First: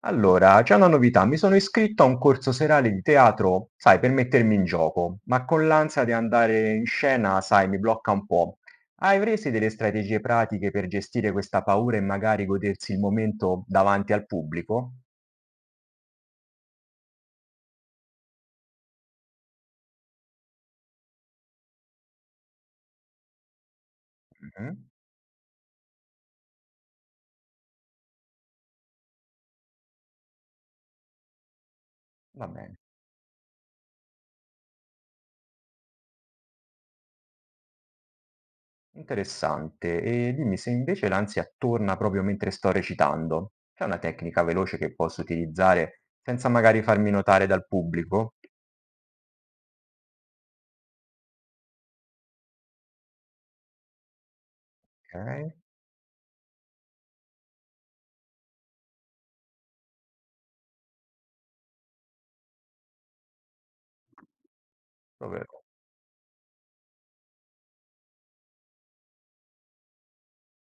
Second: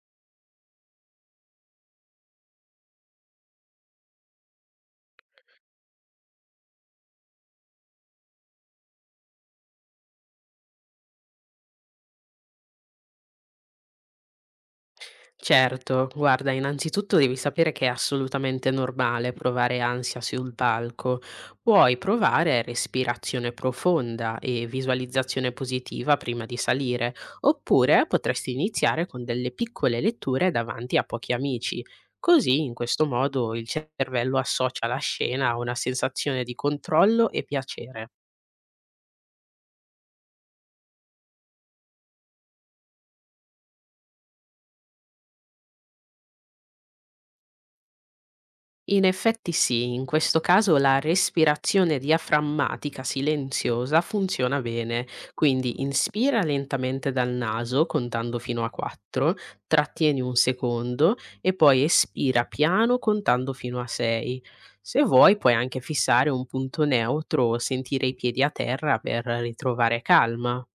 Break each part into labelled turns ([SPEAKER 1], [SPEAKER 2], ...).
[SPEAKER 1] Allora, c'è una novità, mi sono iscritto a un corso serale di teatro, sai, per mettermi in gioco, ma con l'ansia di andare in scena, sai, mi blocca un po'. Avresti delle strategie pratiche per gestire questa paura e magari godersi il momento davanti al pubblico?
[SPEAKER 2] Certo, guarda, innanzitutto devi sapere che è assolutamente normale provare ansia sul palco. Puoi provare respirazione profonda e
[SPEAKER 1] Mhm.
[SPEAKER 2] visualizzazione positiva prima di salire, oppure potresti iniziare con delle piccole letture davanti a pochi amici.
[SPEAKER 1] Va
[SPEAKER 2] Così, in
[SPEAKER 1] bene,
[SPEAKER 2] questo modo, il cervello associa la scena a una sensazione di controllo e piacere.
[SPEAKER 1] interessante. E dimmi se invece l'ansia torna proprio mentre sto recitando. C'è una tecnica veloce che posso utilizzare senza magari farmi notare dal pubblico?
[SPEAKER 2] In effetti sì, in questo caso la respirazione diaframmatica silenziosa funziona bene,
[SPEAKER 1] Ok,
[SPEAKER 2] quindi inspira lentamente dal naso contando fino a 4, trattieni un secondo e poi espira piano contando fino a 6. Se vuoi puoi
[SPEAKER 1] proverò.
[SPEAKER 2] anche fissare un punto neutro o sentire i piedi a terra per ritrovare calma.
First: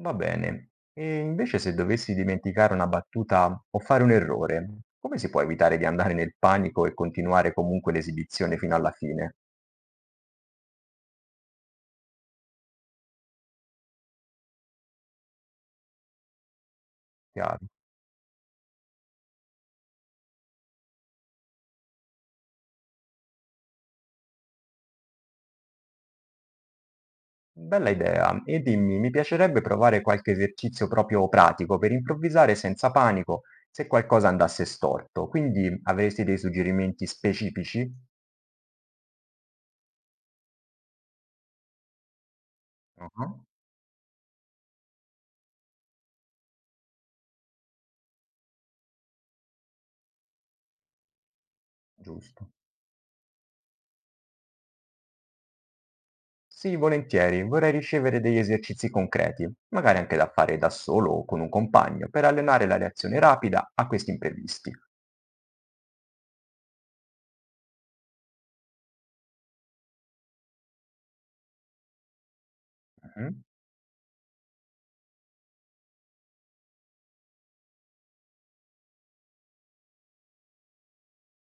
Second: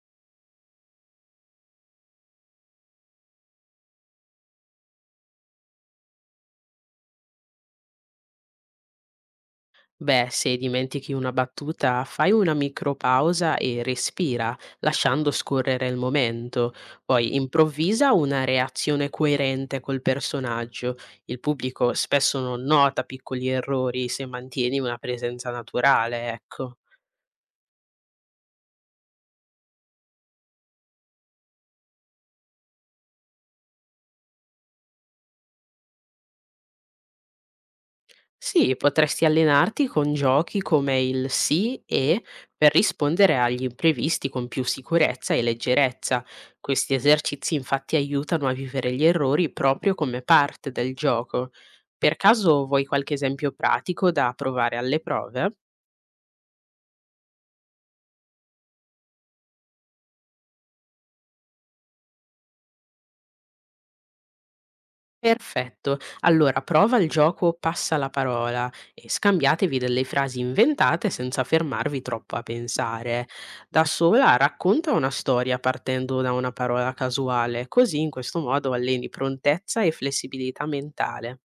[SPEAKER 1] Va bene. E invece se dovessi dimenticare una battuta o fare un errore, come si può evitare di andare nel panico e continuare comunque l'esibizione fino alla fine?
[SPEAKER 2] Beh, se dimentichi una battuta, fai una micropausa e respira, lasciando scorrere il momento. Poi
[SPEAKER 1] Chiaro.
[SPEAKER 2] improvvisa una reazione coerente col personaggio. Il pubblico spesso non nota piccoli errori se mantieni una presenza naturale, ecco.
[SPEAKER 1] Bella idea. E dimmi, mi piacerebbe provare qualche esercizio proprio pratico per improvvisare senza panico se qualcosa andasse storto. Quindi avresti dei suggerimenti specifici?
[SPEAKER 2] Sì, potresti allenarti con giochi come il sì e, per
[SPEAKER 1] Ah.
[SPEAKER 2] rispondere agli imprevisti con più sicurezza e leggerezza. Questi esercizi infatti aiutano a vivere gli errori proprio come parte del gioco. Per
[SPEAKER 1] Giusto.
[SPEAKER 2] caso vuoi qualche esempio pratico da provare alle prove?
[SPEAKER 1] Sì, volentieri, vorrei ricevere degli esercizi concreti, magari anche da fare da solo o con un compagno, per allenare la reazione rapida a questi imprevisti.
[SPEAKER 2] Perfetto. Allora prova il gioco "Passa la parola" e scambiatevi delle frasi inventate senza fermarvi troppo a pensare.
[SPEAKER 1] Mhm.
[SPEAKER 2] Da sola racconta una storia partendo da una parola casuale, così, in questo modo, alleni prontezza e flessibilità mentale.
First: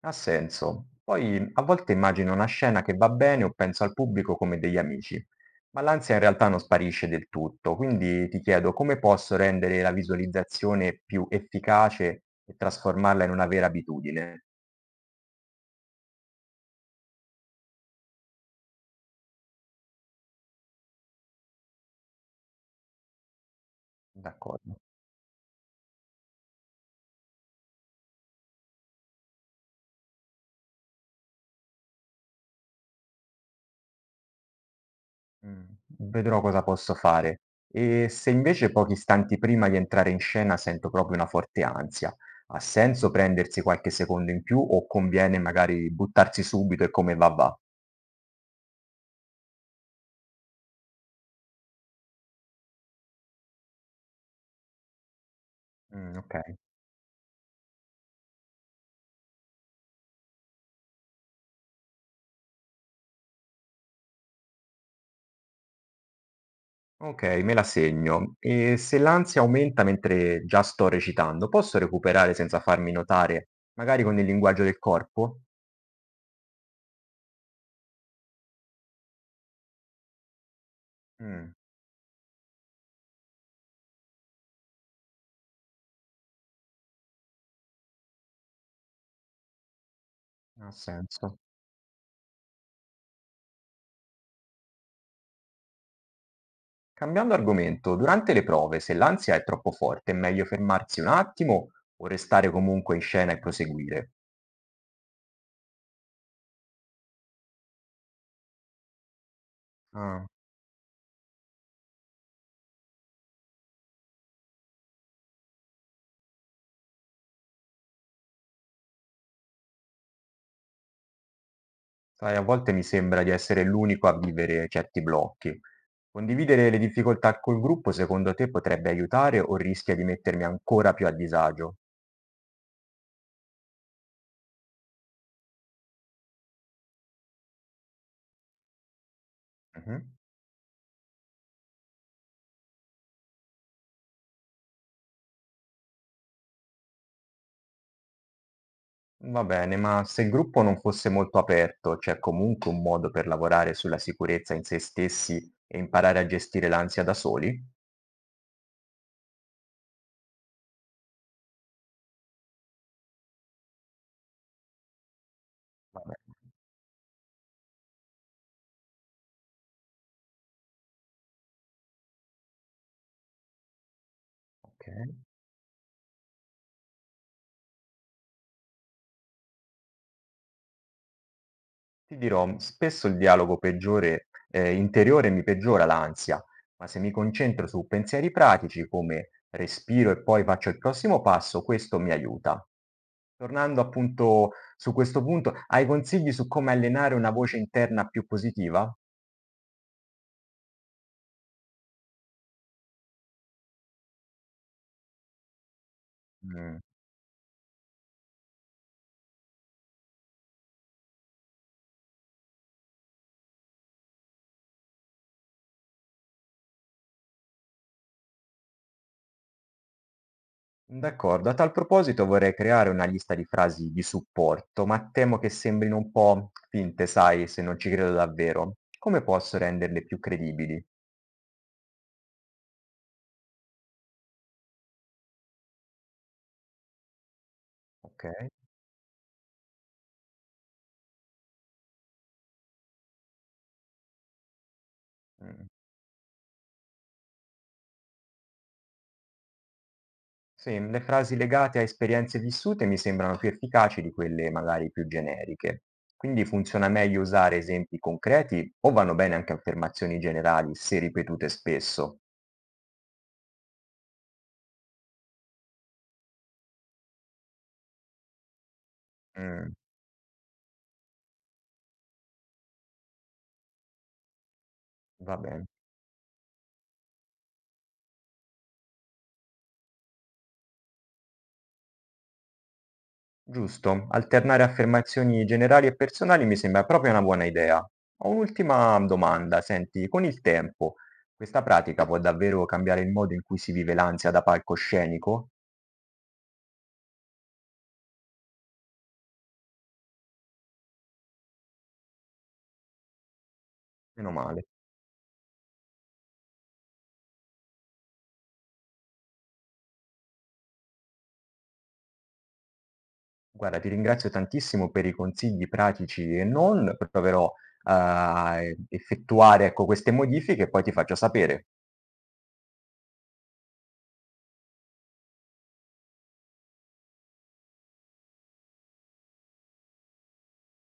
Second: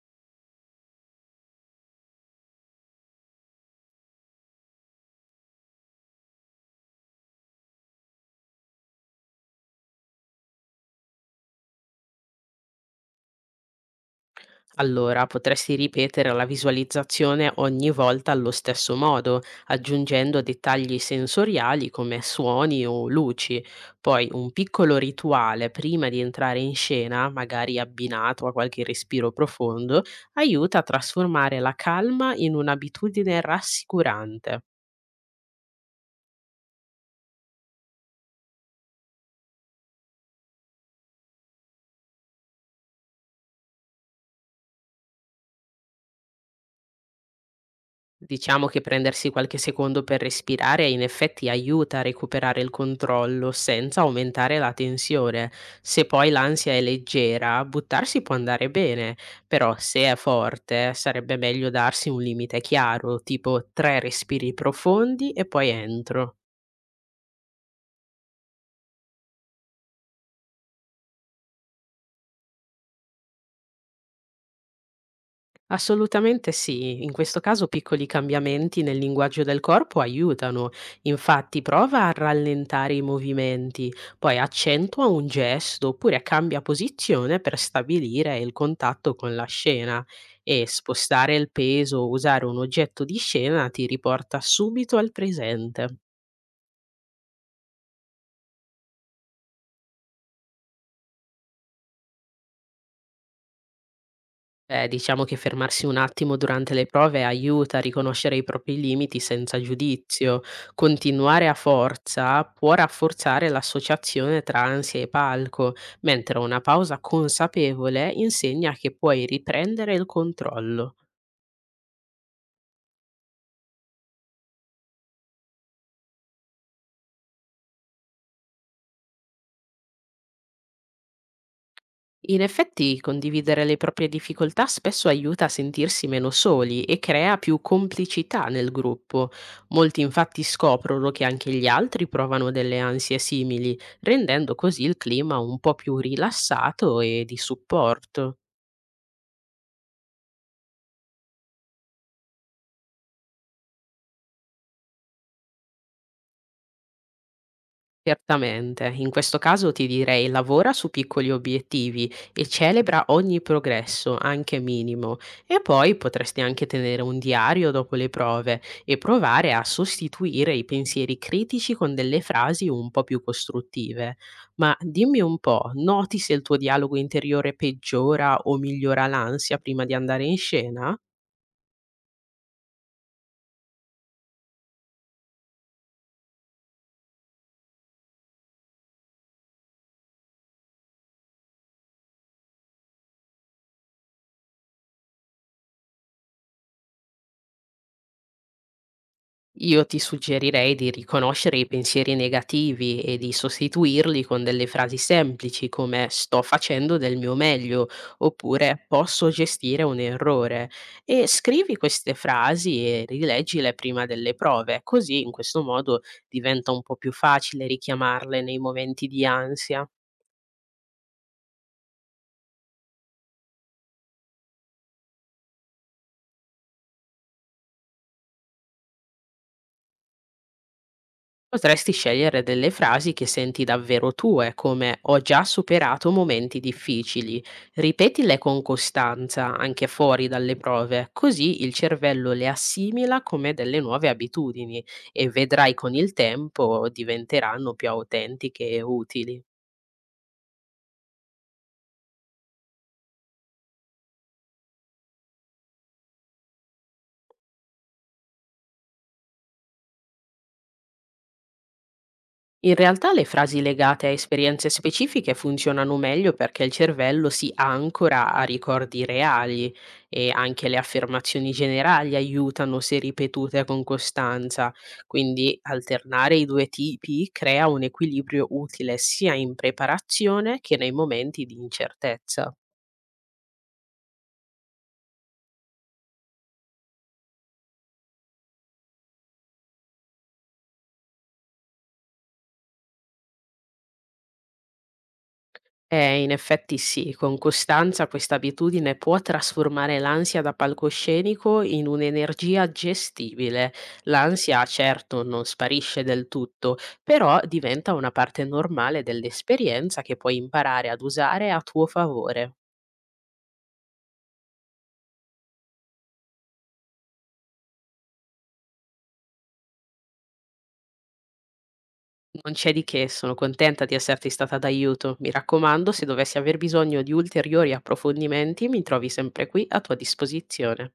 [SPEAKER 1] Ha senso. Poi a volte immagino una scena che va bene o penso al pubblico come degli amici, ma l'ansia in realtà non sparisce del tutto, quindi ti chiedo come posso rendere la visualizzazione più efficace e trasformarla in una vera abitudine.
[SPEAKER 2] Allora, potresti ripetere la visualizzazione ogni volta allo stesso modo, aggiungendo dettagli sensoriali come suoni o luci. Poi un
[SPEAKER 1] D'accordo.
[SPEAKER 2] piccolo rituale prima di entrare in scena, magari abbinato a qualche respiro profondo, aiuta a trasformare la calma in un'abitudine rassicurante.
[SPEAKER 1] Mh, vedrò cosa posso fare. E se invece pochi istanti prima di entrare in scena sento proprio una forte ansia, ha senso prendersi qualche secondo in più o conviene magari buttarsi subito e come va va?
[SPEAKER 2] Diciamo che prendersi qualche secondo per respirare in effetti aiuta a recuperare il controllo senza aumentare la tensione. Se poi
[SPEAKER 1] Okay.
[SPEAKER 2] l'ansia è leggera, buttarsi può andare bene, però se è forte sarebbe meglio darsi un limite chiaro, tipo tre respiri profondi e poi entro.
[SPEAKER 1] Okay, me la segno. E se l'ansia aumenta mentre già sto recitando, posso recuperare senza farmi notare, magari con il linguaggio del corpo?
[SPEAKER 2] Assolutamente sì, in questo caso piccoli cambiamenti nel linguaggio del corpo aiutano.
[SPEAKER 1] Mh,
[SPEAKER 2] Infatti, prova a rallentare i movimenti, poi accentua un gesto oppure cambia posizione per stabilire il contatto con la scena, e
[SPEAKER 1] ha
[SPEAKER 2] spostare
[SPEAKER 1] senso.
[SPEAKER 2] il peso o usare un oggetto di scena ti riporta subito al presente.
[SPEAKER 1] Cambiando argomento, durante le prove, se l'ansia è troppo forte, è meglio fermarsi un attimo o restare comunque in scena e proseguire?
[SPEAKER 2] Beh, diciamo che fermarsi un attimo durante le prove aiuta a riconoscere i propri limiti senza
[SPEAKER 1] Ah,
[SPEAKER 2] giudizio. Continuare a forza può rafforzare l'associazione tra ansia e palco, mentre una pausa consapevole insegna che puoi riprendere il controllo.
[SPEAKER 1] sai, a volte mi sembra di essere l'unico a vivere certi blocchi. Condividere le difficoltà col gruppo, secondo te, potrebbe aiutare o rischia di mettermi ancora più a disagio?
[SPEAKER 2] In effetti, condividere le proprie difficoltà spesso aiuta a sentirsi meno soli e crea più complicità nel gruppo. Molti
[SPEAKER 1] Mhm.
[SPEAKER 2] infatti scoprono che anche gli altri provano delle ansie simili, rendendo così il clima un po' più rilassato e di supporto.
[SPEAKER 1] Va bene, ma se il gruppo non fosse molto aperto, c'è comunque un modo per lavorare sulla sicurezza in se stessi e imparare a gestire l'ansia da soli?
[SPEAKER 2] Certamente, in questo caso ti direi: lavora su piccoli obiettivi e celebra ogni progresso, anche minimo, e poi
[SPEAKER 1] Va
[SPEAKER 2] potresti
[SPEAKER 1] bene,
[SPEAKER 2] anche tenere un diario dopo le prove e provare a sostituire i pensieri critici con delle frasi un po' più costruttive. Ma
[SPEAKER 1] ok.
[SPEAKER 2] dimmi un po', noti se il tuo dialogo interiore peggiora o migliora l'ansia prima di andare in scena?
[SPEAKER 1] Ti dirò, spesso il dialogo peggiore, interiore mi peggiora l'ansia, ma se mi concentro su pensieri pratici come respiro e poi faccio il prossimo passo, questo mi aiuta. Tornando appunto su questo punto, hai consigli su come allenare una voce interna più positiva?
[SPEAKER 2] Io ti suggerirei di riconoscere i pensieri negativi e di sostituirli con delle frasi semplici, come "sto
[SPEAKER 1] Mm.
[SPEAKER 2] facendo del mio meglio" oppure "posso gestire un errore", e scrivi queste frasi e rileggile prima delle prove, così, in questo modo, diventa un po' più facile richiamarle nei momenti di ansia.
[SPEAKER 1] D'accordo, a tal proposito vorrei creare una lista di frasi di supporto, ma temo che sembrino un po' finte, sai, se non ci credo davvero. Come posso renderle più credibili?
[SPEAKER 2] Potresti scegliere delle frasi che senti davvero tue, come "ho già superato momenti difficili".
[SPEAKER 1] Ok.
[SPEAKER 2] Ripetile con costanza, anche fuori dalle prove, così il cervello le assimila come delle nuove abitudini, e
[SPEAKER 1] Mm.
[SPEAKER 2] vedrai, con il tempo diventeranno più autentiche e utili.
[SPEAKER 1] Sì, le frasi legate a esperienze vissute mi sembrano più efficaci di quelle magari più generiche. Quindi funziona meglio usare esempi concreti o vanno bene anche affermazioni generali se ripetute spesso?
[SPEAKER 2] In realtà le frasi legate a esperienze specifiche funzionano meglio, perché il cervello si ancora a ricordi
[SPEAKER 1] Mm,
[SPEAKER 2] reali, e anche le affermazioni generali aiutano se ripetute con costanza,
[SPEAKER 1] va
[SPEAKER 2] quindi
[SPEAKER 1] bene.
[SPEAKER 2] alternare i due tipi crea un equilibrio utile, sia in preparazione che nei momenti di incertezza.
[SPEAKER 1] Giusto, alternare affermazioni generali e personali mi sembra proprio una buona idea. Ho un'ultima domanda, senti, con il tempo, questa pratica può davvero cambiare il modo in cui si vive l'ansia da palcoscenico?
[SPEAKER 2] In effetti sì, con costanza questa abitudine può trasformare l'ansia da palcoscenico in un'energia gestibile.
[SPEAKER 1] Meno male.
[SPEAKER 2] L'ansia certo non sparisce del tutto, però diventa una parte normale dell'esperienza, che puoi imparare ad usare a tuo favore.
[SPEAKER 1] Guarda, ti ringrazio tantissimo per i consigli pratici e non, proverò a effettuare, ecco, queste modifiche e poi ti faccio sapere.
[SPEAKER 2] Non c'è di che, sono contenta di esserti stata d'aiuto. Mi raccomando, se dovessi aver bisogno di ulteriori approfondimenti, mi trovi sempre qui a tua disposizione.